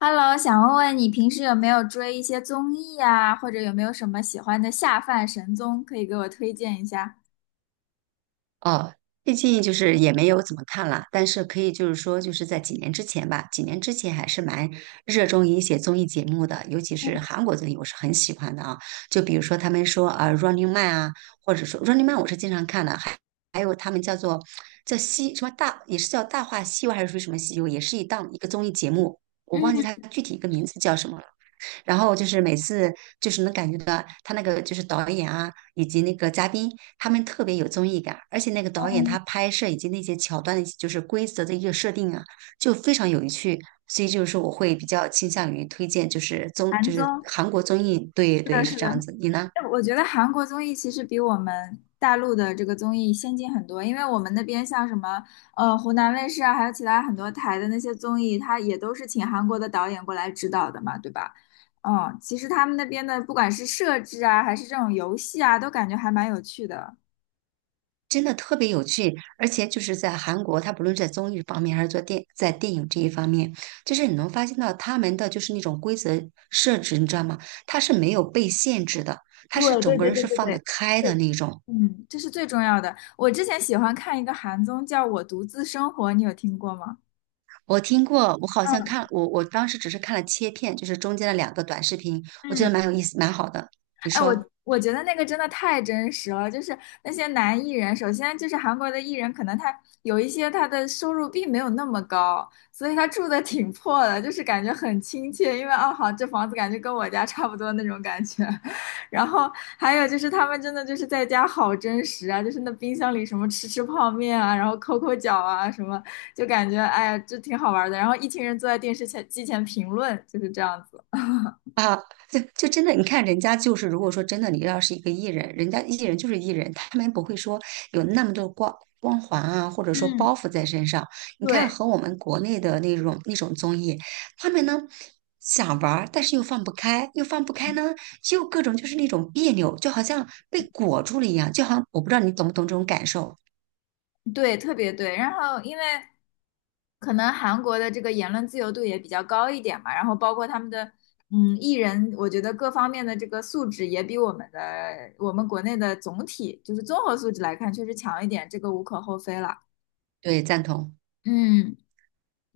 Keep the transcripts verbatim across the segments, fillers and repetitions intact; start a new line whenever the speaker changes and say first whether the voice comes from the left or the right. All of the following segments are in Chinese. left: Hello，想问问你平时有没有追一些综艺啊，或者有没有什么喜欢的下饭神综，可以给我推荐一下？
right: 哦，最近就是也没有怎么看了，但是可以就是说，就是在几年之前吧，几年之前还是蛮热衷于一些综艺节目的，尤其是韩国综艺，我是很喜欢的啊。就比如说他们说呃《Running Man》啊，或者说《Running Man》,我是经常看的，还还有他们叫做叫西什么大，也是叫《大话西游》还是说什么西游，也是一档一个综艺节目，我忘记
left: 嗯
right: 它具体一个名字叫什么了。然后就是每次就是能感觉到他那个就是导演啊，以及那个嘉宾，他们特别有综艺感，而且那个导演
left: 嗯，
right: 他拍摄以及那些桥段的，就是规则的一个设定啊，就非常有趣。所以就是我会比较倾向于推荐，就是综，
left: 韩
right: 就是
left: 综，
right: 韩国综艺，对
left: 是
right: 对
left: 的，
right: 是
left: 是
right: 这样
left: 的。
right: 子。你呢？
left: 哎我觉得韩国综艺其实比我们大陆的这个综艺先进很多，因为我们那边像什么呃湖南卫视啊，还有其他很多台的那些综艺，它也都是请韩国的导演过来指导的嘛，对吧？嗯，其实他们那边的不管是设置啊，还是这种游戏啊，都感觉还蛮有趣的。
right: 真的特别有趣，而且就是在韩国，他不论是在综艺方面还是做电在电影这一方面，就是你能发现到他们的就是那种规则设置，你知道吗？他是没有被限制的，他是
left: 对
right: 整
left: 对
right: 个
left: 对
right: 人
left: 对对
right: 是
left: 对
right: 放得
left: 对，
right: 开的那种。
left: 嗯，这是最重要的。我之前喜欢看一个韩综，叫《我独自生活》，你有听过吗？
right: 我听过，我好像看
left: 嗯
right: 我我当时只是看了切片，就是中间的两个短视频，我觉
left: 嗯，
right: 得蛮有意思，蛮好的。你
left: 哎，我
right: 说？
left: 我觉得那个真的太真实了，就是那些男艺人，首先就是韩国的艺人，可能他有一些他的收入并没有那么高，所以他住的挺破的，就是感觉很亲切，因为哦好，这房子感觉跟我家差不多那种感觉。然后还有就是他们真的就是在家好真实啊，就是那冰箱里什么吃吃泡面啊，然后抠抠脚啊什么，就感觉哎呀这挺好玩的。然后一群人坐在电视前机前评论，就是这样子。
right: 啊，就就真的，你看人家就是，如果说真的，你要是一个艺人，人家艺人就是艺人，他们不会说有那么多光光环啊，或者说
left: 嗯，
right: 包袱在身上。你看
left: 对，
right: 和我们国内的那种那种综艺，他们呢想玩儿，但是又放不开，又放不开呢，又各种就是那种别扭，就好像被裹住了一样，就好像我不知道你懂不懂这种感受。
left: 对，特别对。然后，因为可能韩国的这个言论自由度也比较高一点嘛，然后包括他们的嗯艺人，我觉得各方面的这个素质也比我们的我们国内的总体就是综合素质来看，确实强一点，这个无可厚非了。
right: 对，赞同。
left: 嗯，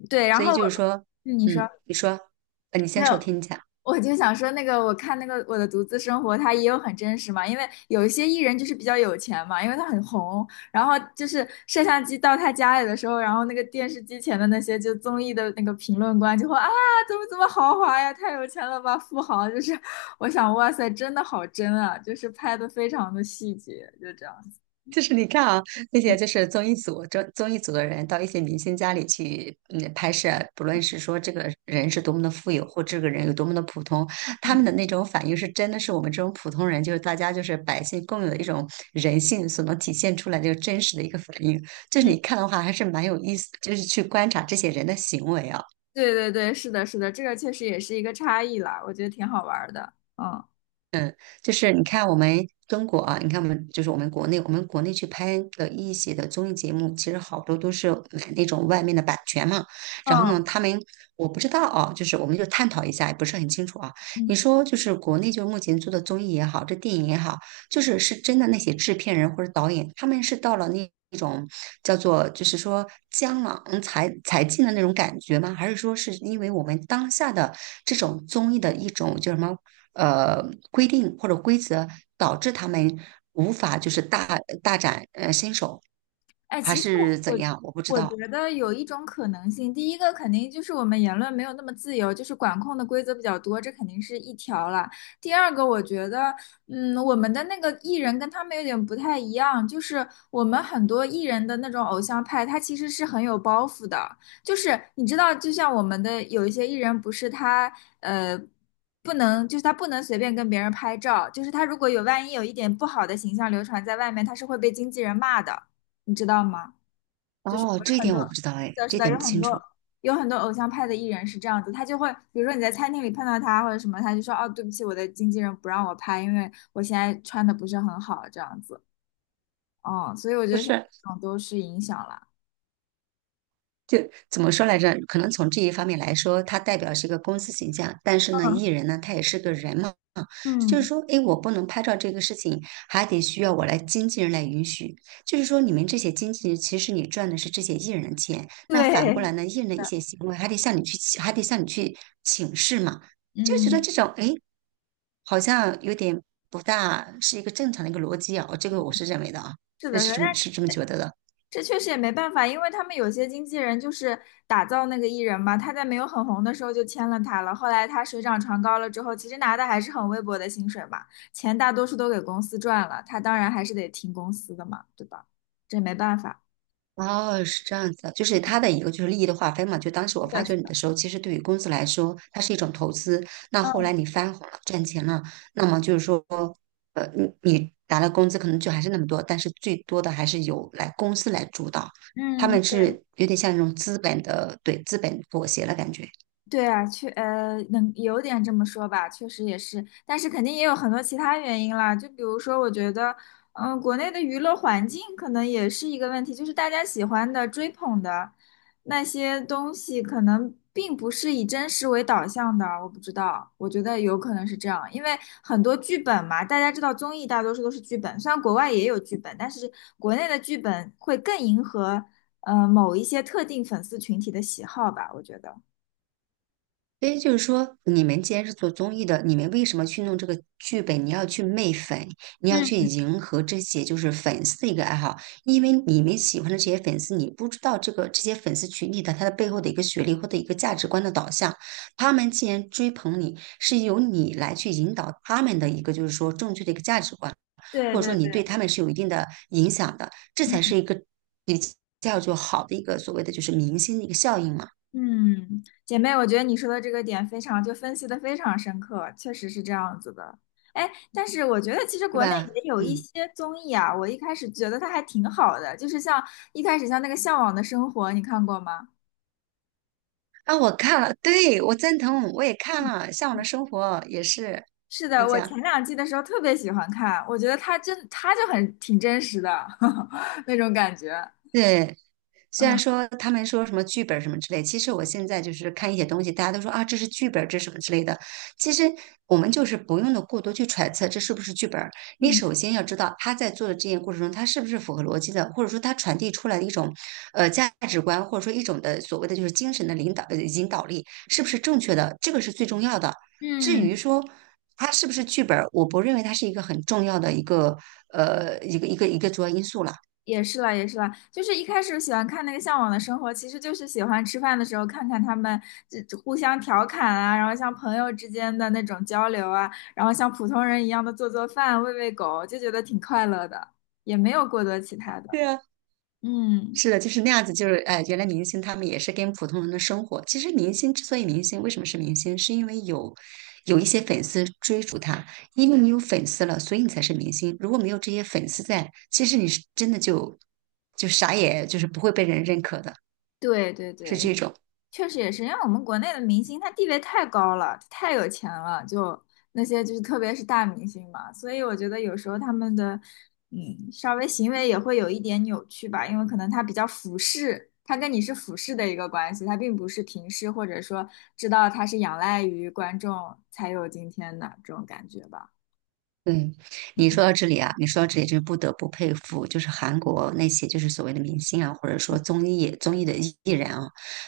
left: 对。然
right: 所
left: 后
right: 以就是
left: 我
right: 说，
left: 嗯你说
right: 嗯，你说，呃，你
left: 没
right: 先
left: 有？
right: 说，我听一下。
left: 我就想说，那个我看那个《我的独自生活》，它也有很真实嘛，因为有一些艺人就是比较有钱嘛，因为他很红，然后就是摄像机到他家里的时候，然后那个电视机前的那些就综艺的那个评论官就会啊，怎么怎么豪华呀，太有钱了吧，富豪，就是我想，哇塞，真的好真啊，就是拍的非常的细节，就这样子。
right: 就是你看啊，那些就是综艺组、综综艺组的人到一些明星家里去，嗯，拍摄，不论是说这个人是多么的富有，或这个人有多么的普通，他们
left: 嗯
right: 的那种反应是真的是我们这种普通人，就是大家就是百姓共有的一种人性所能体现出来的真实的一个反应。就是你
left: 嗯，
right: 看的话，还是蛮有意思，就是去观察这些人的行为啊。
left: 对对对，是的，是的，这个确实也是一个差异啦，我觉得挺好玩儿的。嗯
right: 就是你看我们中国啊，你看我们就是我们国内，我们国内去拍的一些的综艺节目，其实好多都是买那种外面的版权嘛。然后
left: 嗯
right: 呢，他们我不知道啊，就是我们就探讨一下，也不是很清楚啊。你说就是国内就目前做的综艺也好，这电影也好，就是是真的那些制片人或者导演，他们是到了那那种叫做就是说江郎才才尽的那种感觉吗？还是说是因为我们当下的这种综艺的一种叫什么呃规定或者规则，导致他们无法就是大大展呃身手，
left: 哎，
right: 还
left: 其实
right: 是怎
left: 我
right: 样？我不知
left: 我
right: 道。
left: 觉得有一种可能性，第一个肯定就是我们言论没有那么自由，就是管控的规则比较多，这肯定是一条了。第二个，我觉得，嗯，我们的那个艺人跟他们有点不太一样，就是我们很多艺人的那种偶像派，他其实是很有包袱的，就是你知道，就像我们的有一些艺人，不是他呃。不能，就是他不能随便跟别人拍照，就是他如果有万一有一点不好的形象流传在外面，他是会被经纪人骂的。你知道吗？就是
right: 哦，
left: 我们有
right: 这一
left: 很
right: 点
left: 多，
right: 我不知道
left: 是
right: 哎，
left: 的，是
right: 这一
left: 的，
right: 点
left: 有
right: 不
left: 很
right: 清楚。
left: 多有很多偶像派的艺人是这样子，他就会，比如说你在餐厅里碰到他或者什么，他就说，哦，对不起，我的经纪人不让我拍，因为我现在穿的不是很好，这样子。嗯，所以我觉
right: 不
left: 得像
right: 是，
left: 这种都是影响了，
right: 就怎么说来着？可能从这一方面来说，它代表是一个公司形象，但是呢，艺
left: 嗯
right: 人呢，他也是个人嘛。就是
left: 嗯，
right: 说，哎，我不能拍照这个事情，还得需要我来经纪人来允许。就是说，你们这些经纪人，其实你赚的是这些艺人的钱，那反过来
left: 对，
right: 呢，艺人的一些行为还得向你去还得向你去请示嘛，就觉得
left: 嗯，
right: 这种，哎，好像有点不大是一个正常的一个逻辑啊，这个我是认为的啊，
left: 是
right: 那
left: 的，是
right: 是
left: 的
right: 这么是这么觉得的。
left: 这确实也没办法，因为他们有些经纪人就是打造那个艺人嘛，他在没有很红的时候就签了他了，后来他水涨船高了之后，其实拿的还是很微薄的薪水嘛，钱大多数都给公司赚了，他当然还是得听公司的嘛，对吧？这没办法。
right: 哦，是这样子的，就是它的一个就是利益的划分嘛。就当时我
left: 是
right: 发
left: 的，是
right: 掘你
left: 的
right: 的时候，其实对于公司来说，它是一种投资。那后来
left: 嗯
right: 你翻红了，赚钱了，那么就是说，呃，你你拿的工资可能就还是那么多，但是最多的还是由来公司来主导，他
left: 嗯，
right: 们
left: 对。
right: 是有点像那种资本的，对，资本妥协了感觉。
left: 对啊，确呃，能有点这么说吧，确实也是，但是肯定也有很多其他原因啦，就比如说，我觉得，嗯、国内的娱乐环境可能也是一个问题，就是大家喜欢的、追捧的那些东西，可能并不是以真实为导向的，我不知道，我觉得有可能是这样，因为很多剧本嘛，大家知道综艺大多数都是剧本，虽然国外也有剧本，但是国内的剧本会更迎合呃某一些特定粉丝群体的喜好吧，我觉得。
right: 所以就是说，你们既然是做综艺的，你们为什么去弄这个剧本？你要去媚粉，你要去
left: 嗯。
right: 迎合这些就是粉丝的一个爱好，因为你们喜欢的这些粉丝，你不知道这个这些粉丝群体的他的背后的一个学历或者一个价值观的导向，他们既然追捧你，是由你来去引导他们的一个就是说正确的一个价值观，
left: 对
right: 或者说
left: 对
right: 你
left: 对，
right: 对他们是有一定的影响的，这
left: 嗯
right: 才是一个比较就好的一个所谓的就是明星的一个效应嘛，
left: 嗯，姐妹，我觉得你说的这个点非常，就分析的非常深刻，确实是这样子的。哎，但是我觉得其实
right: 对
left: 国内
right: 吧？
left: 也有一
right: 嗯。
left: 些综艺啊，我一开始觉得它还挺好的，就是像一开始像那个《向往的生活》，你看过吗？
right: 啊，我看了，对，我赞同，我也看
left: 嗯
right: 了《向往的
left: 嗯
right: 生活》，也是，
left: 是
right: 你
left: 的，我
right: 讲，
left: 前两季的时候特别喜欢看，我觉得它真，它就很挺真实的 那种感觉。
right: 对。虽然
left: 嗯
right: 说他们说什么剧本什么之类，其实我现在就是看一些东西，大家都说啊，这是剧本这是什么之类的。其实我们就是不用的过多去揣测这是不是剧本儿。你
left: 嗯，
right: 首先要知道他在做的这件过程中，他是不是符合逻辑的，或者说他传递出来的一种呃价值观，或者说一种的所谓的就是精神的领导呃引导力是不是正确的，这个是最重要的。至于
left: 嗯，
right: 说它是不是剧本儿，我不认为它是一个很重要的一个呃一个一个一个主要因素了。
left: 也是啦，也是啦，就是一开始喜欢看那个《向往的生活》，其实就是喜欢吃饭的时候看看他们这这互相调侃啊，然后像朋友之间的那种交流啊，然后像普通人一样的做做饭、喂喂狗，就觉得挺快乐的，也没有过多其他的。
right: 对啊。
left: 嗯，
right: 是的，就是那样子，就是哎，呃原来明星他们也是跟普通人的生活。其实明星之所以明星，为什么是明星？是因为有有一些粉丝追逐他，因为你有粉丝了，所以你才是明星。如果没有这些粉丝在，其实你是真的就就啥也就是不会被人认可的，
left: 对对
right: 是
left: 对，
right: 这种。
left: 确实也是，因为我们国内的明星他地位太高了，他太有钱了，就那些就是特别是大明星嘛，所以我觉得有时候他们的嗯稍微行为也会有一点扭曲吧，因为可能他比较俯视，他跟你是俯视的一个关系，他并不是平视或者说知道他是仰赖于观众才有今天的这种感觉吧。
right: 嗯，你
left: 嗯
right: 说到这里啊，你说到这里，就是不得不佩服，就是韩国那些就是所谓的明星啊，或者说综艺综艺的艺艺人啊，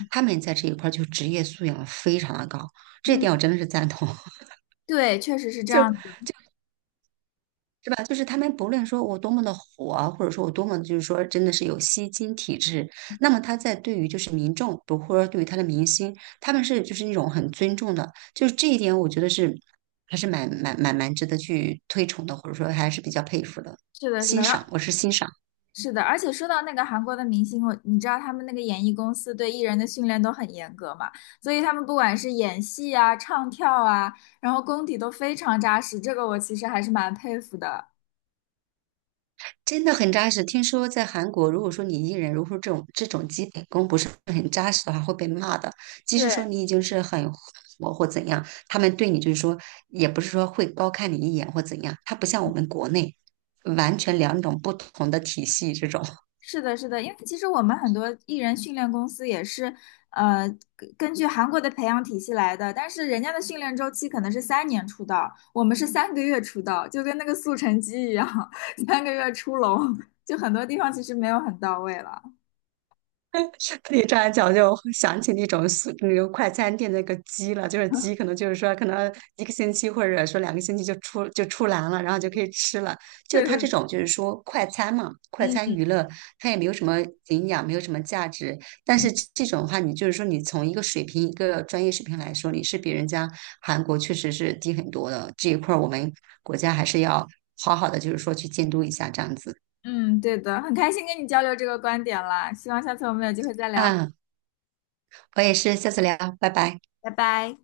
right: 他们在这一块儿就职业素养非常的高，这一
left: 嗯，
right: 点我真的是赞同。
left: 对，确实是这样
right: 就
left: 子。
right: 是吧？就是他们不论说我多么的火啊，或者说我多么就是说真的是有吸金体质，那么他在对于就是民众，不或者对于他的明星，他们是就是那种很尊重的，就是这一点我觉得是还是蛮蛮蛮蛮值得去推崇的，或者说还是比较佩服的，
left: 是的，是的。
right: 欣
left: 然
right: 赏，
left: 后。
right: 我是欣赏。
left: 是的，而且说到那个韩国的明星，我你知道他们那个演艺公司对艺人的训练都很严格嘛，所以他们不管是演戏啊、唱跳啊，然后功底都非常扎实，这个我其实还是蛮佩服的。
right: 真的很扎实。听说在韩国，如果说你艺人如果说这种这种基本功不是很扎实的话，会被骂的。即使
left: 对，
right: 说你已经是很火或怎样，他们对你就是说，也不是说会高看你一眼或怎样。他不像我们国内，完全两种不同的体系这种。
left: 是的，是的，因为其实我们很多艺人训练公司也是，呃，根根据韩国的培养体系来的，但是人家的训练周期可能是三年出道，我们是三个月出道，就跟那个速成鸡一样，三个月出笼，就很多地方其实没有很到位了。
right: 你这样讲，就想起那种速那个快餐店的那个鸡了，就是鸡，可能就是说，可能一个星期或者说两个星期就出就出栏了，然后就可以吃了。就
left: 对
right: 它
left: 对
right: 这
left: 对。
right: 种就是说快餐嘛，快餐娱乐，它也没有什么营养，没有什么价值。但是这这种的话，你就是说，你从一个水平、一个专业水平来说，你是比人家韩国确实是低很多的。这一块儿我们国家还是要好好的，就是说去监督一下这样子。
left: 嗯，对的，很开心跟你交流这个观点啦，希望下次我们有机会再聊，
right: 嗯，我也是，下次聊，拜拜。
left: 拜拜。